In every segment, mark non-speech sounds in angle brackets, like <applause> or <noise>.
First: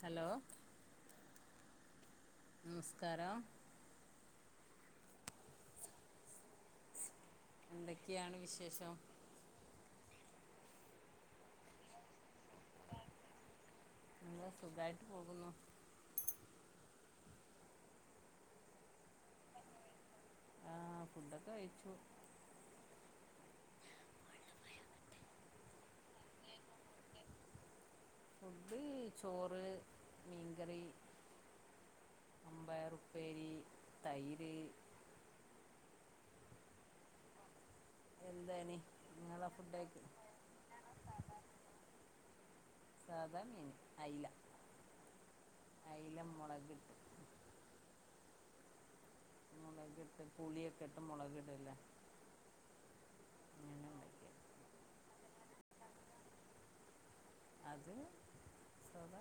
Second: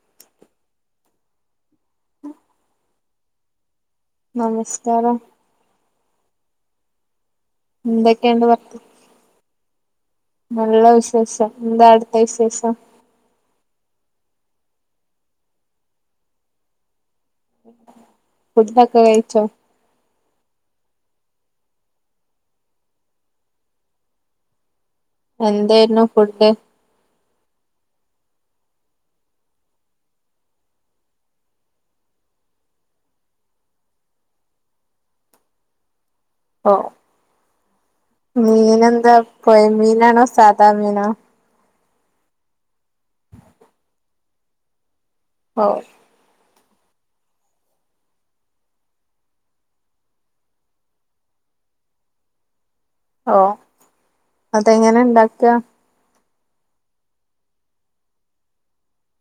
Hello നമസ്കാരം നമസ്കാരം എന്തൊക്കെയാണ് എന്തൊക്കെയണ്ട് പററത്ത് വിശേഷം നല്ല വിശേഷം എന്താ അടുത്ത വിശേഷം നിങ്ങള്ൾ സുഖായിട്ട് പോകുന്നു ഫുഡൊക്കെ കഴിച്ചോ ആഹ ഫുഡൊക്കെ കഴിച്ചു എന്തായിരുന്നു ഫുഡ് ഫുഡ് ചോറ് മീൻകറി അമ്പം ഉുപ്പേരി തൈര് ആഹ എന്താണ് മീന എന്താ നിങ്ങളെ പോയ ഫുഡൊക്കെ മീനാണോ സാധാ മീനോ സാദാമ്യന അയില്ല ഓ അയല മുളക് മുളകിട്ട് പുളിയൊക്കെ ഇട്ട് മുളകിട്ടല്ലേ ഓ അതെങ്ങനെ ഇണ്ടാക്ക അത് സഖ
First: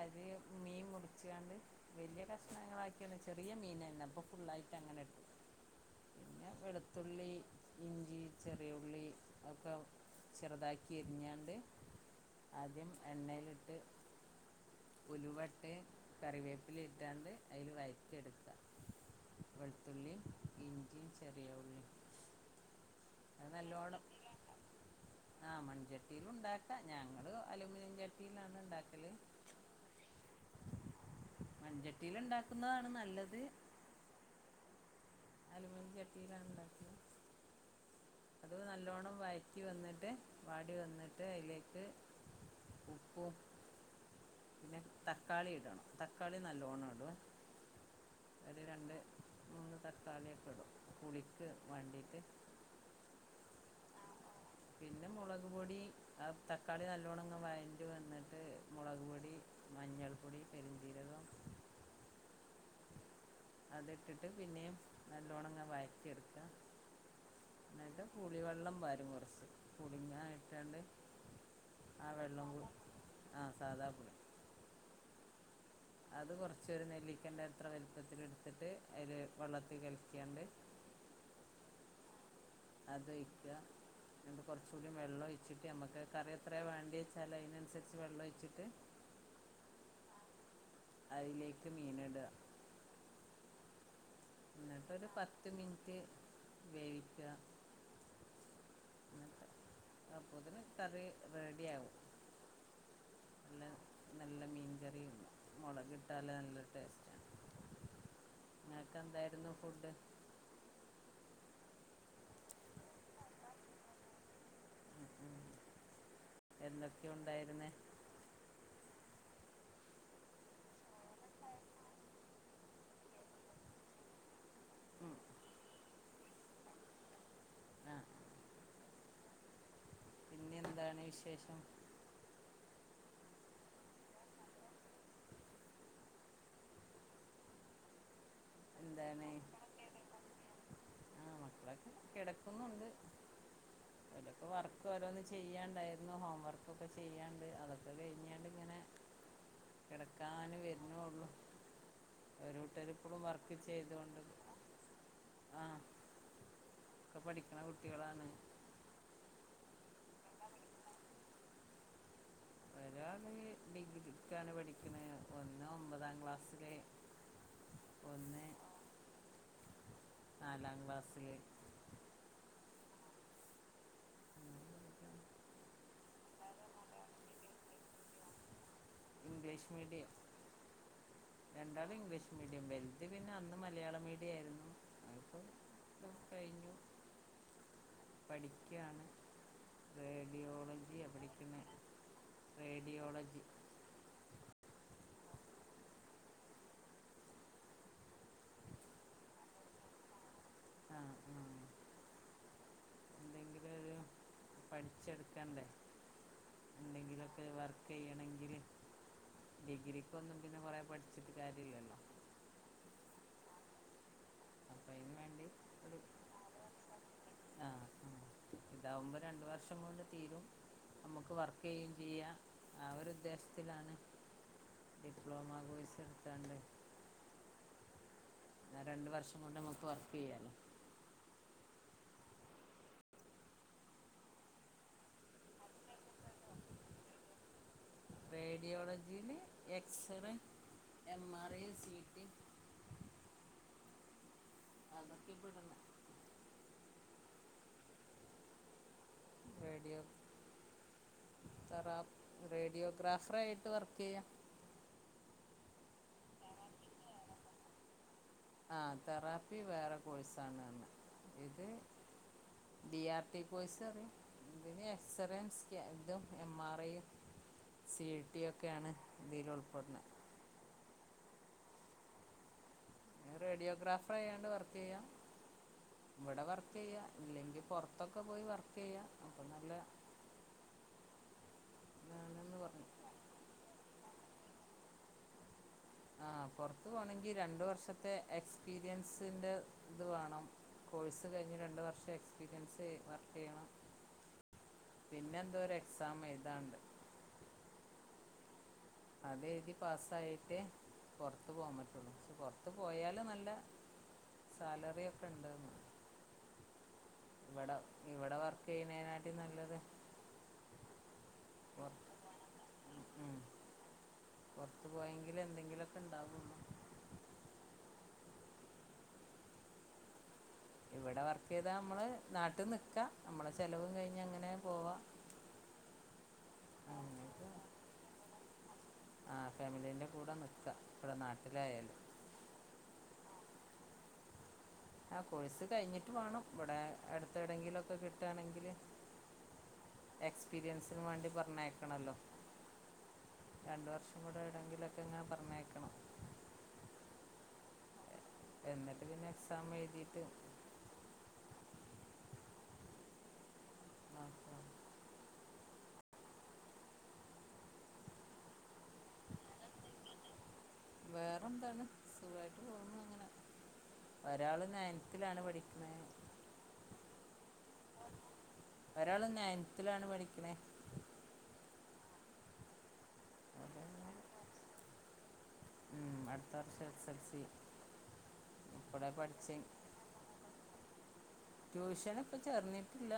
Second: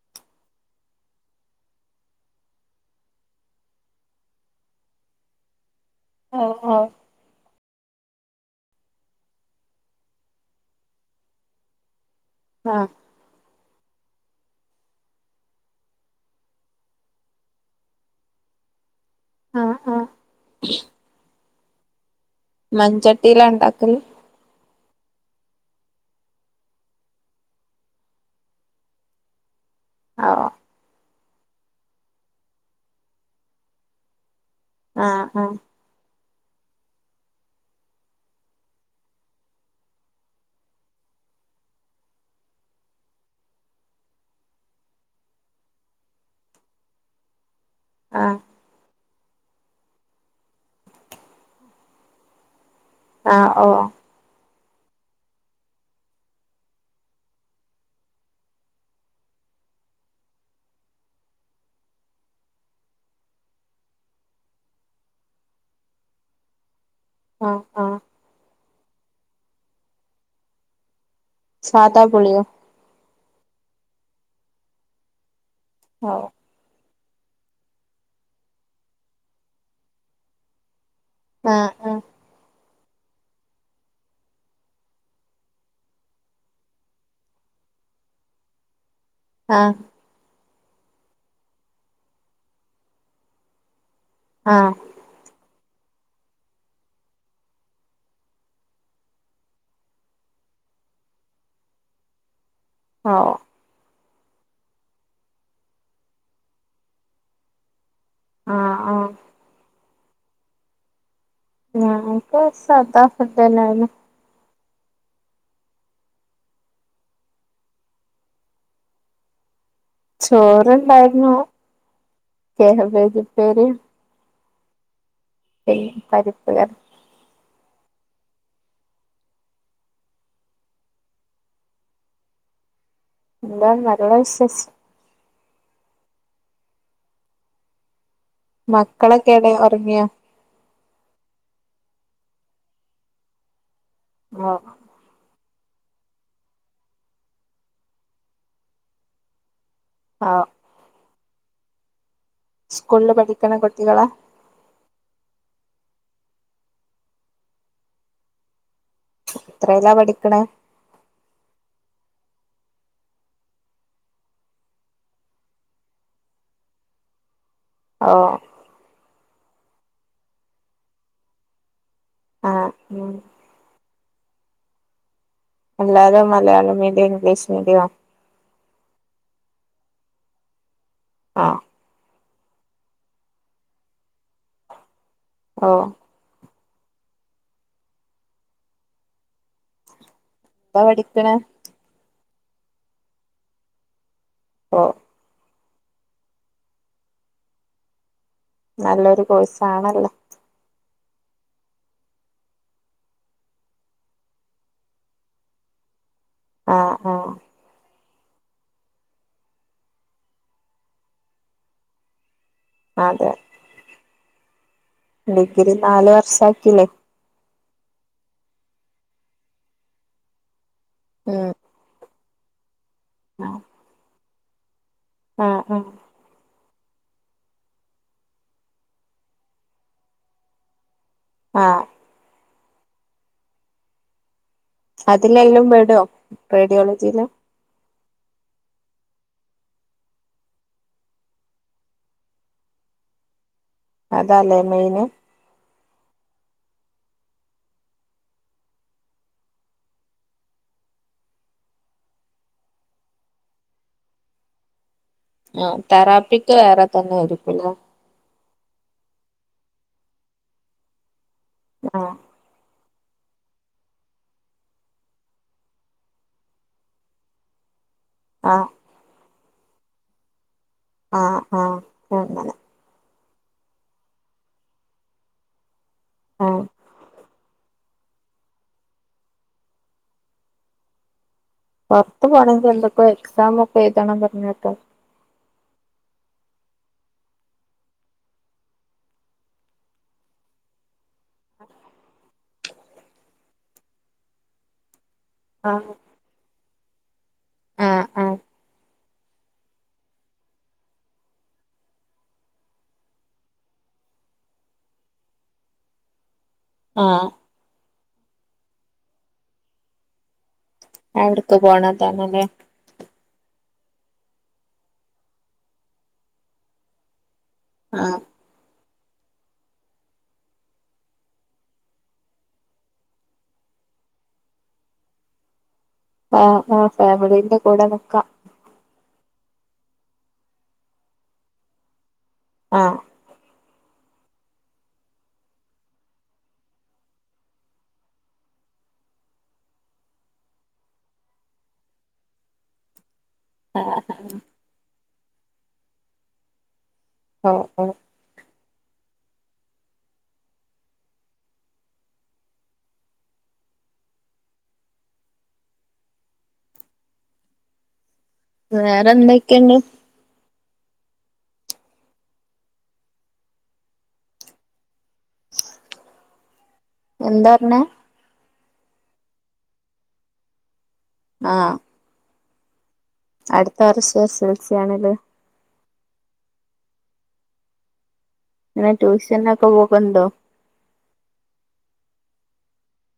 അര് മീൻ മുറിച്ചുകാണ്ട് വലിയ കഷ്ണങ്ങളാക്കിയ ചെറിയ മീന തന്നെ അപ്പൊ ഫുുള്ളായിട്ട് അങ്ങനെ ഇട്ടു ഓ പിന്നെ ഓ വെളുത്തുള്ളി ഇഞ്ചി ചെറിയള്ളി ഒക്കെ ചെറുതാക്കി എരിഞ്ഞാണ്ട് ആഹ് ആദ്യം എണ്ണൽിട്ട് ഉലുവട്ട് കറിവേപ്പില ഇറ്റാണ്ട് അതിൽ വയറ്റെടുക്ക ആഹ് ആഹ് വെളുത്തുള്ളി ഇഞ്ചും ചർ മൺചട്ടില്ല ഉണ്ടാക്കല് ആഹ മൺചട്ടിയില ഉണ്ടാക്ക ഞങ്ങള് അലൂമിനിയം ചട്ടിയിലാണ് ഉണ്ടാക്കല് ആഹ മഞ്ചട്ടിൽ ഉണ്ടാക്കുന്നതാണ് നല്ലത് ആഹ ആഹ എത്തിരാം ല അത് നല്ലോണ്ണം വഴറ്റി വന്നിട്ട് വാടി വന്നിട്ട് അതിലേക്ക് ഉപ്പും പിന്നെ തക്കാളി ഇടണം തക്കാളി നല്ലോണം ഇടുവ ആഹ് അത് രണ്ട് മൂന്ന് തക്കാളിയൊക്കെ ഇടും പുളിക്ക് വേണ്ടീട്ട് ആ ഓ പിന്നെ മുളക് പൊടി ആ തക്കാളി നല്ലോണങ്ങ് വയറ്റി വന്നിട്ട് മുളക് പൊടി മഞ്ഞൾ പൊടി പെരും ജീരകം അത് ഇട്ടിട്ട് പിന്നെയും നല്ലോണങ്ങ് വയറ്റി എടുക്കാ ആഹ് ആഹ് എന്നിട്ട് പുളിവെള്ളം <inaudible> <inaudible> സാധാ ആ പുളിയോ വെള്ളം കൂ ആ സാധാപുളി ഓ അത് കൊറച്ചൊരു നെല്ലി ക്കന്റെ അത്ര വലുപ്പത്തിൽ എടുത്തിട്ട് അതില് വെള്ളത്തീ കലിക്കാണ്ട് ആ ആ അതൊഴിക്കുക <inaudible> കൊറച്ച് കൂടി വെള്ളം ഒഴിച്ചിട്ട് നമ്മക്ക് കറി എത്രയാ <unintelligible> വെച്ചാല് അതിനനുസരിച്ച് വെള്ളം ഒഴിച്ചിട്ട് ആ അതിലേക്ക് മീൻ ഇടുക ആഹ് എന്നിട്ടൊരു പത്ത് മിനിറ്റ് വേവിക്കുക <inaudible> അപ്പത്തേക്കും കറി റെഡിയാവും ആ നല്ല നല്ല മീൻകറിയുണ്ട് മൊളകിട്ടാല് നല്ല ടേസ്റ്റാണ് ആഹ് നിങ്ങൾക്ക് ആഹ് എന്തായിരുന്നു ഫുഡ് ഞങ്ങൾക്ക് സാധാ ഫുഡ് തന്നെയാണ് എന്തൊക്കെയാ ഉണ്ടായിരുന്നേ ചോറുണ്ടായിരുന്നു കാബേജുപ്പേരീ <unintelligible> പരിപ്പുകറി ആ പിന്നെ എന്താണ് വിശേഷം എന്താ നല്ല വിശേഷം എന്താണ് മക്കളൊക്കെവിടാ ഉറങ്ങിയാ <unintelligible> കിടക്കുന്നുണ്ട് <inaudible> ഓ വർക്ക് <unintelligible> ചെയ്യാണ്ടായിരുന്നു ഹോംവർക്കൊക്കെ ചെയ്യാണ്ട് അതൊക്കെ കഴിഞ്ഞോണ്ട് ഇങ്ങനെ ആഹ് <unintelligible> ഇപ്പോഴും പഠിക്കണ വർക്ക് കുട്ടികളാ ചെയ്തോണ്ട് ആ ഒക്കെ പഠിക്കണ കുട്ടികളാണ് എത്രേല്ലാ പഠിക്കണേ ഒരാള് ഡിഗ്രിക്കാണ് പഠിക്കുന്നത് ഒന്ന് ഒമ്പതാം ക്ലാസ്സില് ഓ ഒന്ന് നാലാം ക്ലാസ്സില് ആ ഉം എല്ലാരും Malayalam medium English media English medium ആ രണ്ടാളും ഇംഗ്ലീഷ് മീഡിയം വലുതി പിന്നെ അന്ന് മലയാള മീഡിയം ആയിരുന്നു ഓ കഴിഞ്ഞു പഠിക്കയാണ് അത് എന്താ പഠിക്കണ റേഡിയോളജി ഓ നല്ലൊരു കോഴ്സാണല്ലോ ആഹ് ആഹ് പഠിച്ചെടുക്കാണ്ടേ ആ ആ ചെയ്യണങ്കില് ഡിഗ്രിക്ക് ഒന്നും പിന്നെ കൊറെ പഠിച്ചിട്ട് കാര്യാലല്ലോ അതെ അപ്പൊ അയിന് ഡിഗ്രി നാല് വർഷ ആക്കില്ലേ ആ ഇതാവുമ്പോ രണ്ടു വർഷം കൊണ്ട് തീരും നമുക്ക് ഉം വർക്ക് ചെയ്യയും ചെയ്യാം ആ ഒരു ഉദ്ദേശത്തിലാണ് ആ ഡിപ്ലോമ ആ കോഴ്സ് എടുത്തണ്ട് ആ രണ്ട് വർഷം കൊണ്ട് നമുക്ക് വർക്ക് ചെയ്യാലോ ആ അതിലെല്ലാം വിടോ റേഡിയോളജിയില് റേഡിയോളജിയില് x-ray M R I C T അനു ഇതല്ലേ മെയിന്ന് റേഡിയോ തറ റേഡിയോഗ്രാഫർ ആയിട്ട് വർക്ക് ചെയ്യാം ആ തെറാപ്പിക്ക് വേറെ തന്നെ ഒരുക്കുലോ ആ തെറാപ്പി വേറെ കോഴ്സാണ്ന്ന് ആ ഡി ആർ ടി കൊയ്സ് അറിയ ഇതിന്ന് എക്സ്റൻ സ് ഇതും എം ആർ ഐയും സി ടി ആഹ് ഒക്കെയാണ് ഇതിലു പൊന്ന് ആ ആഹ് എന്നല്ലെ റേഡിയോഗ്രാഫർയാണ്ട് വർക്ക് ചെയ്യാം ഇവിടെ ആഹ് വർക്ക് ചെയ്യ ഇല്ലെങ്കിൽ പുറത്ത് പുറാത്തൊക്കെ പോയി വർക്ക് ചെയ്യാം അപ്പം നല്ല പുറത്ത് ഇതാണെന്ന് പോകണമെങ്കിൽ പറഞ്ഞു എന്തൊക്കെ എക്സം ഒക്കെ എഴുതണം പറഞ്ഞു കേട്ടു ആ പുൊറത്തു പോണമെങ്കി രണ്ടു വർഷത്തെ എക്സ്പീരിയൻസിന്റെ ഇത് വേണം കോഴ്സ് കഴിഞ്ഞ് രണ്ടു വർഷം എക്സ്പീരിയൻസ് വർക്ക് ചെയ്യണം പിന്നെ എന്തോ ഒരു എക്സാം എഴുതാണ്ട് ആഹ ആഹ അത്െഴുതി പാസ്സായിട്ടേ പറത്ത പോകാൻ പറ്റുള്ളു പക്ഷ പൊറത്ത പോയല് നല്ല സാലറി ഒക്കെ ഇണ്ട്ന്ന് ആഹ ഇവിടെ വർക്ക് ചെയ്യുന്നേനാട്ടിൽ നല്ലത് വിടുക്ക പോണ തന്നല്ലേ പുറത്തു പോയെങ്കില് എന്തെങ്കിലുംൊക്കെ ഇണ്ടാവുന്നുോ ആഹ ഇവിടെ വർക്ക് ചെയ്താ നമ്മള് നാട്ടിൽ നിക്കാ നമ്മള ചെലവും കഴിഞ്ഞഞ് അങ്ങനെ പോവാ ആഹ് ആഹ് അങ്ങനെയൊക്കെ ഫാമിലിന്റെ കൂടെ നിക്കാം ആ ഫാമിലീൻ്റെ കൂടെ നിൽക്കുക ഇവിടെ നാട്ടിലായാലും ആഹ ആ കോഴ്സ് കഴിഞ്ഞിട്ട് വേണം ഇവിടെ അടുത്തെ എടെങ്കിലൊക്കെ കിട്ടയാണെങ്കില് എക്സ്പീരിയൻസിന് വേണ്ടി പറഞ്ഞേക്കണല്ലോ രണ്ട ആഹ് വർഷം കൂടെ ഇവിടെമെങ്കില ക്കങ്ങെ പറഞ്ഞേക്കണം ഓ എന്നിട്ട് പിന്നെ എക്സാം എഴുതിട്ട് നോക്കണം വേറെ എന്തൊക്കെയണ്ട് വേറെന്താണ് സുഖായിട്ട് പോോന്നുന്നു അങ്ങനെ ഒരാള് നയനത്തിലാണ് പഠിക്കുന്ന എന്താ പറഞ്ഞ ഒരാള് നയൻത്തിലൽാണ് പഠിക്കണേ ആഹ് അടുത്ത ഓലെ അങ്ങനെ. വറശ ശൽസ ആണല്ല ഉം അടുത്ത വർഷം എസ് എൽ സി ഇങ്ങെ ഇപ്പോഴെ പഠിച്ച ട്യൂഷനൊക്കെ പോക്കന്തോ ഇപ്പൊ ചേർന്നിട്ടില്ല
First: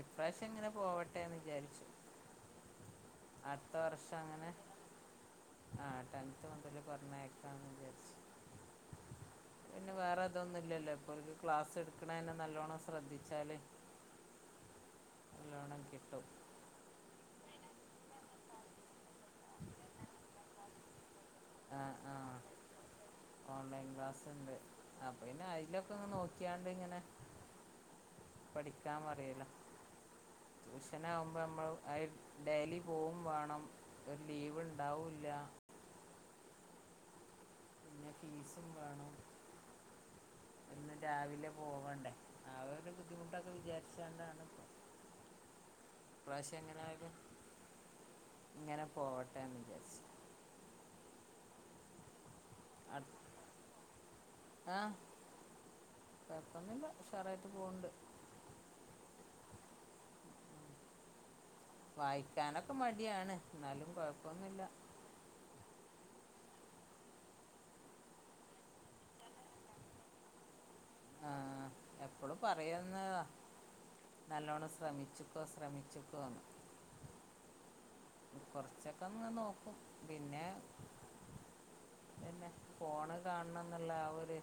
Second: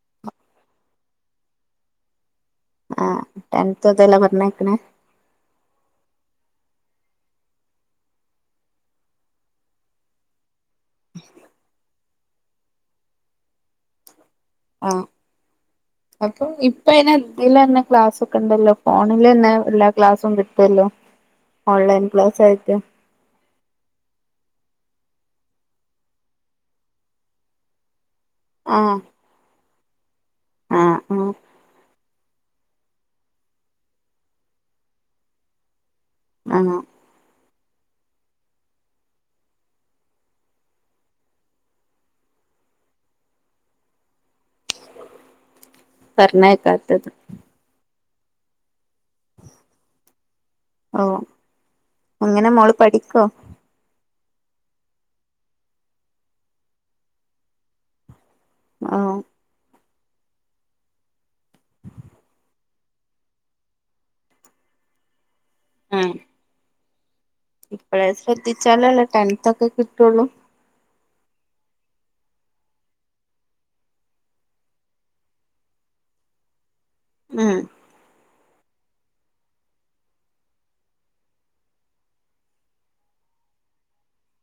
ഇപ്രാവശ്യം എങ്ങനെ പോവട്ടെന്ന് വിചാരിച്ചു ആഹ അടുത്ത ടെതല്ല വർഷം അങ്ങനെ പറഞ്ഞക്കനെ പറഞ്ഞേക്കാന്ന് വിചാരിച്ച പിന്നെ വേറെ അതൊന്നുംല്ലല്ലോ ഇപ്പോക്ക് ക്ലാസ് എടുക്കണെ നല്ലോണ്ണം ശ്രദ്ധിച്ചാല് ആഹ അപ്പൊ ഇപ്പ അനെ ഇൽന്നെ ക്ലാസ്സ ഒക്കെ ഉണ്ടല്ലോ ഫോണില്ന്നെ എല്ലാ ക്ലാസ്സും കിട്ടല്ലോ ആ ഓൺലൈൻ ആ ക്ലാസ് ആയിട്ട അപ്പ പിന്നെ അതിലൊക്കെങ് നോക്കിയാണ്ട് ഇങ്ങനെ ആഹ് പഠിക്കാൻ പറയില ആഹ് ട്യൂഷന ആഹ് ആകുമ്പോ നമ്മള് ഡെലി പോവും വേണം ഒരു ലീവ് ഉണ്ടാവില്ല ആഹ പിന്നെ ഫീസും വേണം ഒന്നും രാവിലെ പോവണ്ടേ അവടെ ബുദ്ധിമുട്ടൊക്കെ വിചാരിച്ചാണ്ടാണ് ഇപ്പൊ ഇപ്രാവശ്യം പറഞ്ഞയക്കാത്തത് എങ്ങനെയായാലും ഇങ്ങനെ പോവട്ടെ എന്ന് വിചാരിച്ചു ഓ എങ്ങനെ മോള് പഠിക്കോ ആഹ പപ്പന്നല്ല ഷറായിട്ട് പോവണ്ട് <unintelligible> ആഹ് വായിക്കാനൊക്കെ മടിയാണ് എന്നാലും കൊഴപ്പൊന്നുമില്ല ആ ഇപ്പഴേ ശ്രദ്ധിച്ചാലല്ലേ ടെൻത്തൊക്കെ കിട്ടുള്ളൂ ആഹ് എപ്പളും പറയുന്നതാ നല്ലോണം ശ്രമിച്ച്ക്കോ ശ്രമിച്ച്ക്കോന്ന് ആഹ് കൊറച്ചൊക്കെഒന്ന് നോക്കും പിന്നെ പിന്നെ ഫോണ് കാൺന്നൊള്ള ആ ഒര്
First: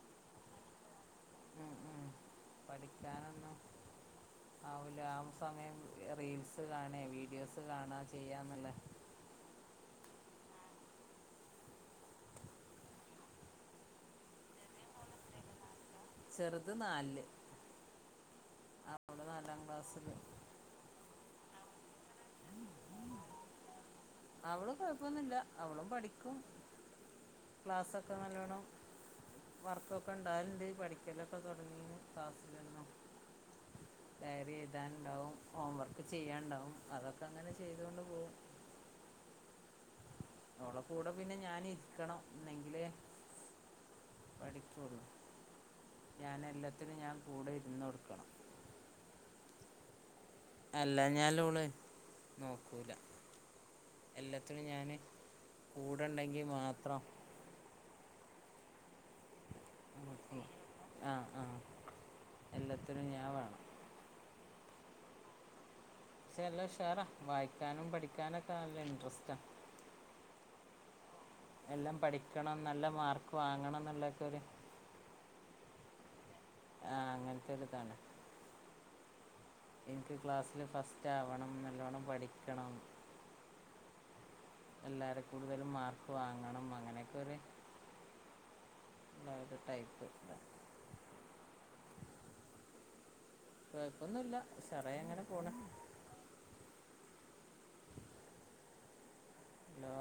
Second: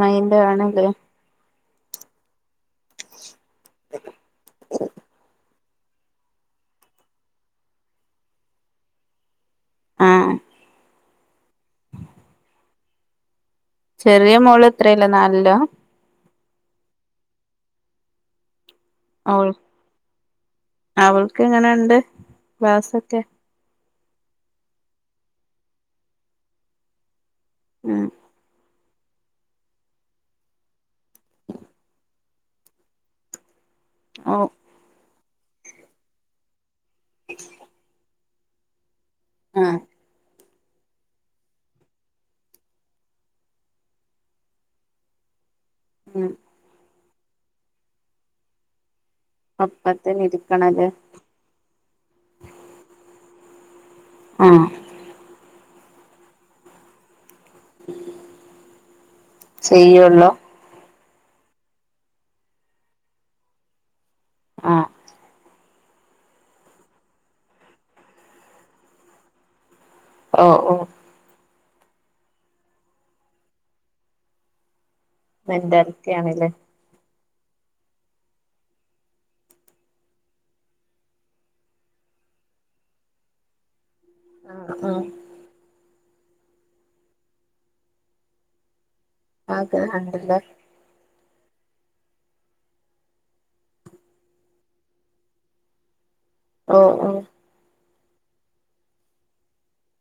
മൈൻഡ് കാണയില്ലേ ഉം ഉം പഠിക്കാനൊന്നും ആവൂല ആ സമയം റീൽസ് കാണേ വീഡിയോസ് കാണാ ചെയ്യാന്നല്ലേ ആഹ് ചെറിയ മോള് എത്രേലാ നാലിലോ ചെറുത് നാൽല് അവ്ള് നാലാം ക്ലാസ്സില് എങ്ങനോണ്ട് ക്ലാസ്സൊക്കെ അവള് കൊഴപ്പൊന്നൂല്ല അവളും പഠിക്കും ഉം ക്ലാസ്സൊക്കെ നല്ലോണം വർക്കൊക്കെ ഉണ്ടായേലേ പഠിക്കലൊക്കെ തൊടങ്ങി ക്ലാസ്സിലാ <unintelligible> ഓ ഡൈറി എയ്താണ്ടാവും <unintelligible> ഹോം വർക്ക് ചെയ്യാണ്ടാവും അതൊക്കെ അങ്ങനെ ചെയ്ത് കൊണ്ടു പോം ആ ഓൾടെ കൂടെ പിന്നെ ഞാനിരിക്കണം ന്നെങ്കില് പഠിക്കുവൊള്ളൂ ഉം ഞാനെല്ലത്തിനും ഞാ കൂടെ ഇരുന്നോടുക്കണം പപ്പത് <unintelligible> അല്ല ഞാൽലൂളെ നോക്കൂല എല്ലത്തിനും ആഹ് ഞാന് കൂടേണ്ടെങ്കി മാത്രം ചെയ്യൊള്ളോ ആഹ ആഹ എല്ലത്തിനും ഞാവേണം ആ ഷേല്ലാഷാറാ വായിക്കാനും പഠിക്കാനും ക്കെ അല്ലേൻട്രസ്റ്റാ ഓ ഓ എല്ലാം പഠിക്കണം നല്ല മാർക്ക് വാങ്ങണംന്നൊള്ളേക്കെ ഒരു എന്തൊക്ക ആണ് അല്ലേ ആഹ അങ്ങനത്തെ ഒര്താണ് <unintelligible> എനിക്ക് ക്ലാസ്സില് ഫസ്റ്റാവണം നല്ലോണ്ണം പഠിക്കണം ആ ആ എല്ലാരെക്കൂടുതലും മാർ വാങ്ങണം അങ്ങനെക്കൊര് ആക്കെ അണ്ട്ല്ല കൊഴപ്പൊന്നൂല്ല ഉശാറായങ്ങനെ പോണ്. ഓ ഓ ഹലോ